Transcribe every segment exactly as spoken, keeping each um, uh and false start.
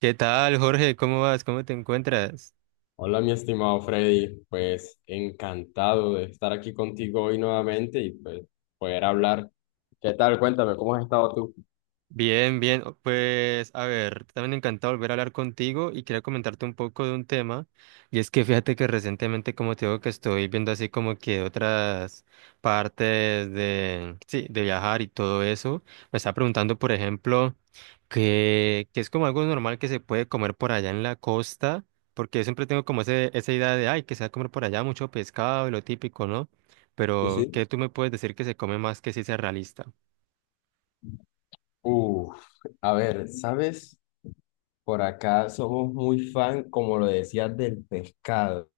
¿Qué tal, Jorge? ¿Cómo vas? ¿Cómo te encuentras? Hola, mi estimado Freddy, pues encantado de estar aquí contigo hoy nuevamente y pues poder hablar. ¿Qué tal? Cuéntame, ¿cómo has estado tú? Bien, bien. o- Pues, a ver, también encantado volver a hablar contigo y quería comentarte un poco de un tema. Y es que fíjate que recientemente, como te digo, que estoy viendo así como que otras partes de, sí, de viajar y todo eso. Me estaba preguntando, por ejemplo, que, que es como algo normal que se puede comer por allá en la costa, porque siempre tengo como ese, esa idea de, ay, que se va a comer por allá mucho pescado y lo típico, ¿no? Sí, Pero, sí. ¿qué tú me puedes decir que se come más que sí sea realista? Uf, a ver, ¿sabes? Por acá somos muy fan, como lo decías, del pescado,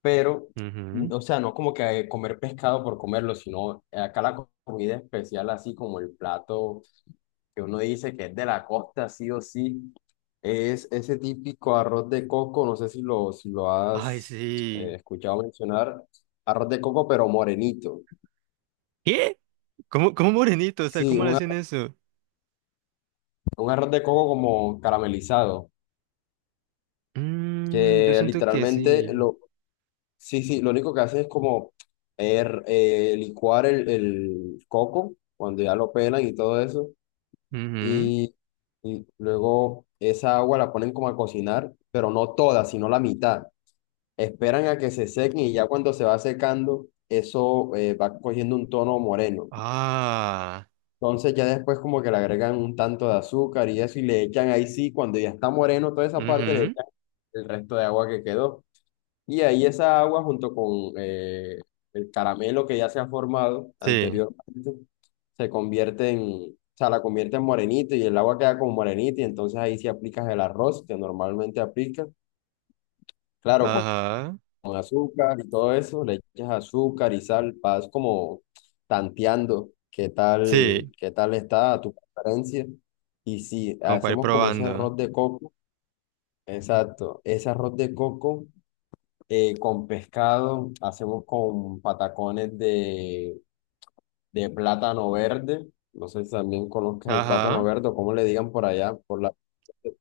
pero, mm, o sea, no como que comer pescado por comerlo, sino acá la comida especial, así como el plato. Que uno dice que es de la costa, sí o sí, es ese típico arroz de coco, no sé si lo, si lo Ay, has eh, sí. escuchado mencionar, arroz de coco pero morenito. ¿Qué? ¿Cómo, cómo morenito? O sea, Sí, ¿cómo le un, hacen ar- eso? un arroz de coco como caramelizado, Mm, yo que siento que literalmente sí. lo, sí, sí, lo único que hace es como er- eh, licuar el, el coco cuando ya lo pelan y todo eso, Ujú. y, y luego esa agua la ponen como a cocinar, pero no toda, sino la mitad. Esperan a que se sequen y ya cuando se va secando, eso eh, va cogiendo un tono moreno. Ah. Entonces ya después como que le agregan un tanto de azúcar y eso y le echan ahí sí, cuando ya está moreno toda esa parte, le Ujú. echan el resto de agua que quedó. Y ahí esa agua junto con eh, el caramelo que ya se ha formado Sí. anteriormente, se convierte en, o sea, la convierte en morenito y el agua queda como morenita y entonces ahí sí aplicas el arroz que normalmente aplicas. Claro, Ajá. con azúcar y todo eso, le echas azúcar y sal, vas como tanteando qué tal, Sí. qué tal está a tu preferencia. Y si Como para ir hacemos como ese probando. arroz de coco, exacto, ese arroz de coco eh, con pescado, hacemos con patacones de, de plátano verde, no sé si también conozcas el plátano Ajá. verde o cómo le digan por allá, por la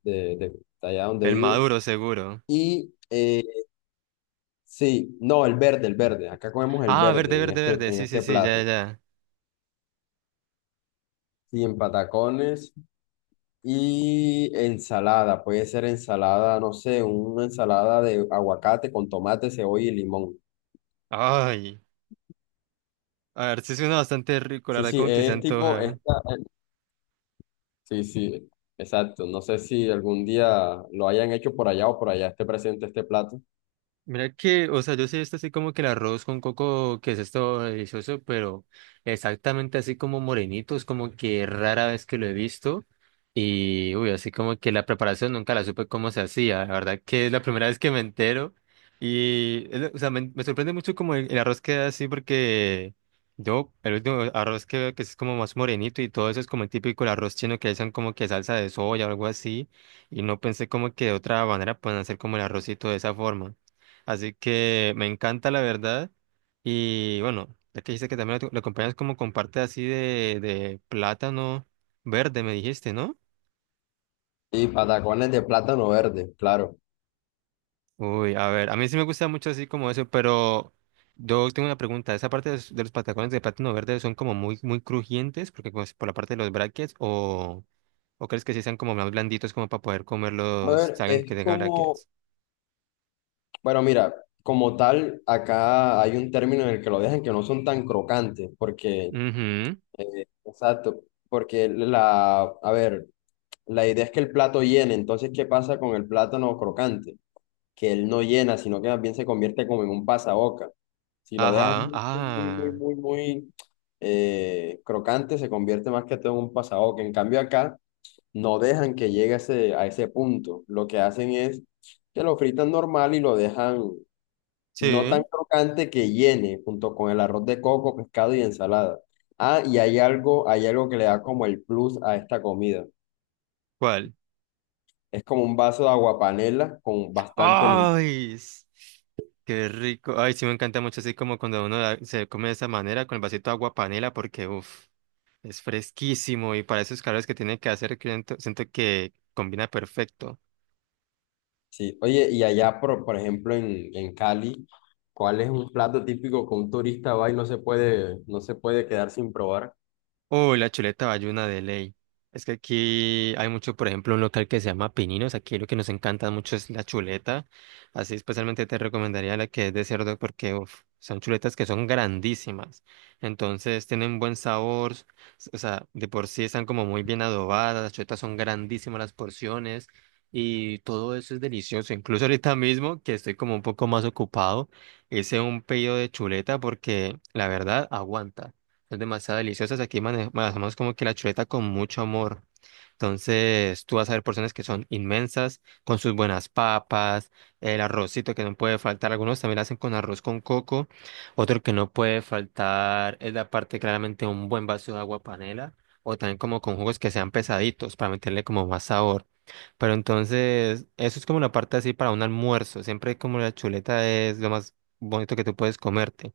de, de- de allá donde El vives. maduro, seguro. Y eh, sí, no, el verde, el verde. Acá comemos el Ah, verde, verde en verde, este, verde. en Sí, sí, este sí, ya, ya, plato. ya. Sí, en patacones y ensalada. Puede ser ensalada, no sé, una ensalada de aguacate con tomate, cebolla y limón. Ay. A ver, sí suena bastante rico, la Sí, verdad, sí, como que se es tipo antoja. esta. eh, Sí, sí, exacto. No sé si algún día lo hayan hecho por allá o por allá esté presente este plato. Mira que, o sea, yo sí he visto así como que el arroz con coco, que es esto delicioso, pero exactamente así como morenitos, como que rara vez que lo he visto. Y, uy, así como que la preparación nunca la supe cómo se hacía. La verdad que es la primera vez que me entero. Y, es lo- o sea, me, me sorprende mucho como el, el arroz queda así porque yo, el último arroz que veo que es como más morenito y todo eso es como el típico el arroz chino que le echan como que salsa de soya o algo así. Y no pensé como que de otra manera pueden hacer como el arrocito de esa forma. Así que me encanta la verdad. Y bueno, ya que dijiste que también lo, lo acompañas como con parte así de, de plátano verde, me dijiste, ¿no? Y patacones de plátano verde, claro. Uy, a ver, a mí sí me gusta mucho así como eso, pero yo tengo una pregunta. ¿Esa parte de los, de los patacones de plátano verde son como muy, muy crujientes? Porque pues por la parte de los brackets, o, o crees que sí sean como más blanditos como para poder A comerlos, ver, salgan es que tengan como brackets? bueno, mira, como tal, acá hay un término en el que lo dejan que no son tan crocantes, porque, Ujú. eh, exacto, porque la, a ver, la idea es que el plato llene, entonces, ¿qué pasa con el plátano crocante? Que él no llena, sino que más bien se convierte como en un pasaboca. Si lo dejas Ajá, muy, muy, muy, ah, muy, muy eh, crocante, se convierte más que todo en un pasaboca. En cambio, acá no dejan que llegue a ese, a ese punto. Lo que hacen es que lo fritan normal y lo dejan no tan sí. crocante que llene, junto con el arroz de coco, pescado y ensalada. Ah, y hay algo, hay algo que le da como el plus a esta comida. ¿Cuál? Es como un vaso de aguapanela con bastante limón. ¡Ay! s- ¡Qué rico! Ay, sí me encanta mucho así como cuando uno la- se come de esa manera con el vasito de agua panela porque, uff, es fresquísimo y para esos calores que tiene que hacer, que siento siento que combina perfecto. Sí. Oye, y allá, por, por ejemplo, en, en Cali, ¿cuál es un plato típico que un turista va y no se puede, no se puede quedar sin probar? Uy, la chuleta bayuna de ley. Es que aquí hay mucho, por ejemplo, un local que se llama Pininos. Aquí lo que nos encanta mucho es la chuleta. Así especialmente te recomendaría la que es de cerdo porque uf, son chuletas que son grandísimas. Entonces tienen buen sabor. s- O sea, de por sí están como muy bien adobadas. Las chuletas son grandísimas las porciones. Y todo eso es delicioso. Incluso ahorita mismo, que estoy como un poco más ocupado, hice un pedido de chuleta porque la verdad aguanta. Son demasiado deliciosas. Aquí mane- manejamos como que la chuleta con mucho amor. Entonces, tú vas a ver porciones que son inmensas, con sus buenas papas, el arrocito que no puede faltar. Algunos también la hacen con arroz con coco. Otro que no puede faltar es la parte claramente un buen vaso de agua panela. O también como con jugos que sean pesaditos para meterle como más sabor. Pero entonces, eso es como la parte así para un almuerzo. Siempre como la chuleta es lo más bonito que tú puedes comerte.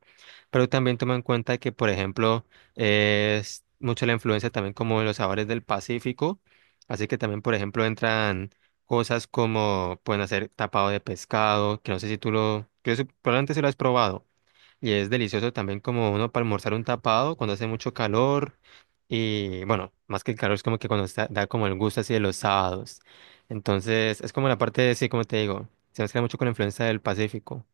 Pero también toma en cuenta que, por ejemplo, es mucho la influencia también como de los sabores del Pacífico. Así que también, por ejemplo, entran cosas como pueden hacer tapado de pescado, que no sé si tú lo, que eso- probablemente si lo has probado. Y es delicioso también como uno para almorzar un tapado cuando hace mucho calor. Y bueno, más que el calor es como que cuando está- da como el gusto así de los sábados. Entonces, es como la parte de, sí, como te digo, se mezcla mucho con la influencia del Pacífico.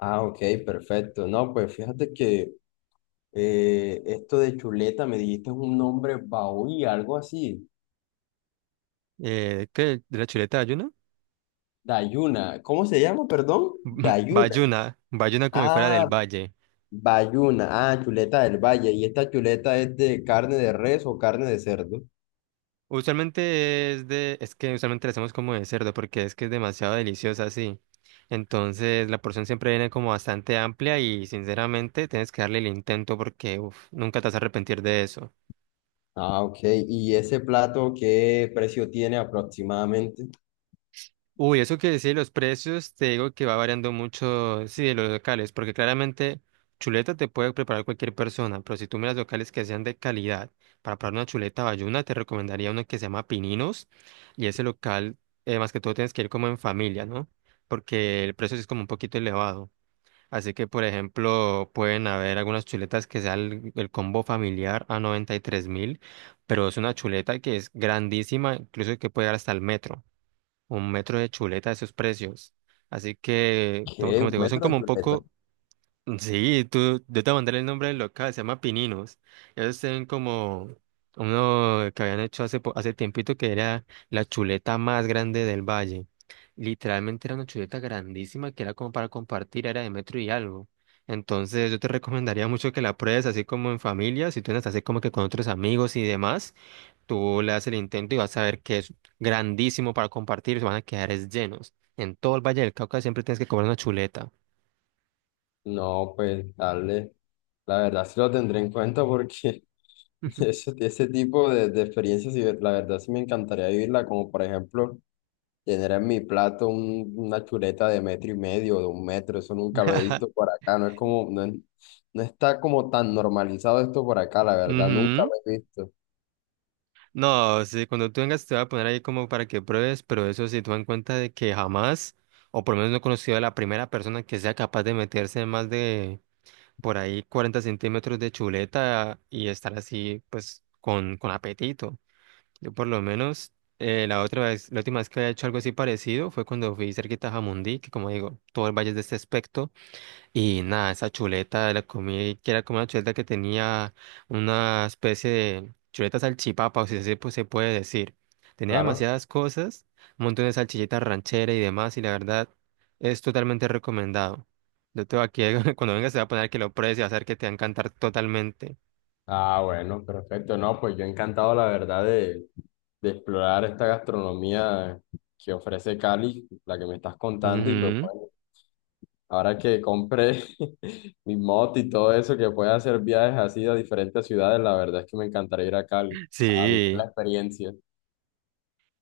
Ah, ok, perfecto. No, pues fíjate que eh, esto de chuleta me dijiste es un nombre baúl, algo así. Eh, ¿qué? ¿De la chuleta de ayuno? Dayuna. ¿Cómo se llama, perdón? Dayuna. Bayuna, Bayuna como si fuera del Ah, valle. bayuna. Ah, chuleta del valle. ¿Y esta chuleta es de carne de res o carne de cerdo? Usualmente es de, es que usualmente la hacemos como de cerdo porque es que es demasiado deliciosa así. Entonces la porción siempre viene como bastante amplia y sinceramente tienes que darle el intento porque uf, nunca te vas a arrepentir de eso. Ah, ok. ¿Y ese plato qué precio tiene aproximadamente? Uy, eso que decía de los precios, te digo que va variando mucho, sí, de los locales, porque claramente chuleta te puede preparar cualquier persona, pero si tú miras locales que sean de calidad, para preparar una chuleta bayuna, te recomendaría uno que se llama Pininos, y ese local, eh, más que todo, tienes que ir como en familia, ¿no? Porque el precio sí es como un poquito elevado. Así que, por ejemplo, pueden haber algunas chuletas que sean el, el combo familiar a 93 mil, pero es una chuleta que es grandísima, incluso que puede llegar hasta el metro un metro de chuleta de esos precios. Así que, to- ¿Qué? como ¿Un te digo, son metro como de un chuleta? poco, sí, tú, yo te mandé el nombre del local, se llama Pininos. Ellos tienen como uno que habían hecho hace, po- hace tiempito que era la chuleta más grande del valle. Literalmente era una chuleta grandísima que era como para compartir, era de metro y algo. Entonces yo te recomendaría mucho que la pruebes así como en familia, si tú andas así como que con otros amigos y demás. Tú le das el intento y vas a ver que es grandísimo para compartir, se van a quedar es llenos. En todo el Valle del Cauca siempre tienes que comer una chuleta. No, pues dale. La verdad sí lo tendré en cuenta porque Ujú. ese, ese tipo de, de experiencias, sí, la verdad sí me encantaría vivirla, como por ejemplo. Tener en mi plato un- una chuleta de metro y medio, de un metro, eso nunca lo he visto por acá, no es como, no, es- no está como tan normalizado esto por acá, la verdad, nunca Ujú. lo he visto. No, sí, cuando tú vengas te voy a poner ahí como para que pruebes, pero eso sí, toma en cuenta de que jamás, o por lo menos no he conocido a la primera persona que sea capaz de meterse más de por ahí cuarenta centímetros de chuleta y estar así, pues, con, con apetito. Yo por lo menos eh, la otra vez, la última vez que había hecho algo así parecido fue cuando fui cerquita a Jamundí, que como digo, todo el valle es de este aspecto, y nada, esa chuleta la comí, que era como una chuleta que tenía una especie de chuleta salchipapa, o si así pues, se puede decir. Tenía Claro. demasiadas cosas, un montón de salchichitas ranchera y demás, y la verdad es totalmente recomendado. Yo te voy aquí, cuando vengas se va a poner que lo pruebes y va a hacer que te va a encantar totalmente. Ah, bueno, perfecto. No, pues yo encantado, la verdad, de, de explorar esta gastronomía que ofrece Cali, la que me estás contando, y pues Ujú. bueno, ahora que compré mi moto y todo eso, que pueda hacer viajes así a diferentes ciudades, la verdad es que me encantaría ir a Cali, a vivir la Sí. experiencia.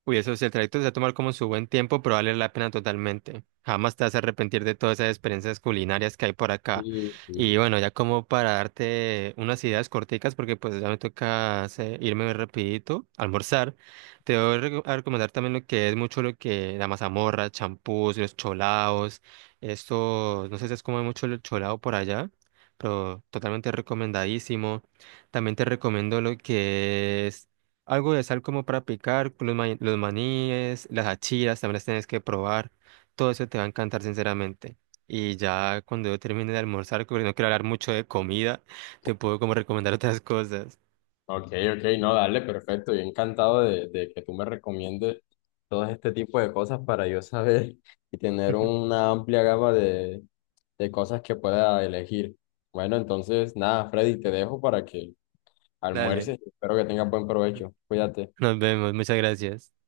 Uy, eso si el trayecto se va a tomar como su buen tiempo, pero vale la pena totalmente. Jamás te vas a arrepentir de todas esas experiencias culinarias que hay por acá. Sí, Y sí. bueno, ya como para darte unas ideas corticas, porque pues ya me toca hacer- irme rapidito, almorzar, te voy a reco- a recomendar también lo que es mucho lo que la mazamorra, champús, los cholaos, esto, no sé si es como mucho el cholao por allá, pero totalmente recomendadísimo. También te recomiendo lo que es algo de sal como para picar, los, ma- los maníes, las achiras, también las tienes que probar. Todo eso te va a encantar, sinceramente. Y ya cuando yo termine de almorzar, porque no quiero hablar mucho de comida, te puedo como recomendar otras cosas. Ok, ok, no, dale, perfecto. Yo encantado de, de que tú me recomiendes todo este tipo de cosas para yo saber y tener una amplia gama de, de cosas que pueda elegir. Bueno, entonces, nada, Freddy, te dejo para que Dale, almuerces. Espero que tengas buen provecho. Cuídate. nos vemos, muchas gracias.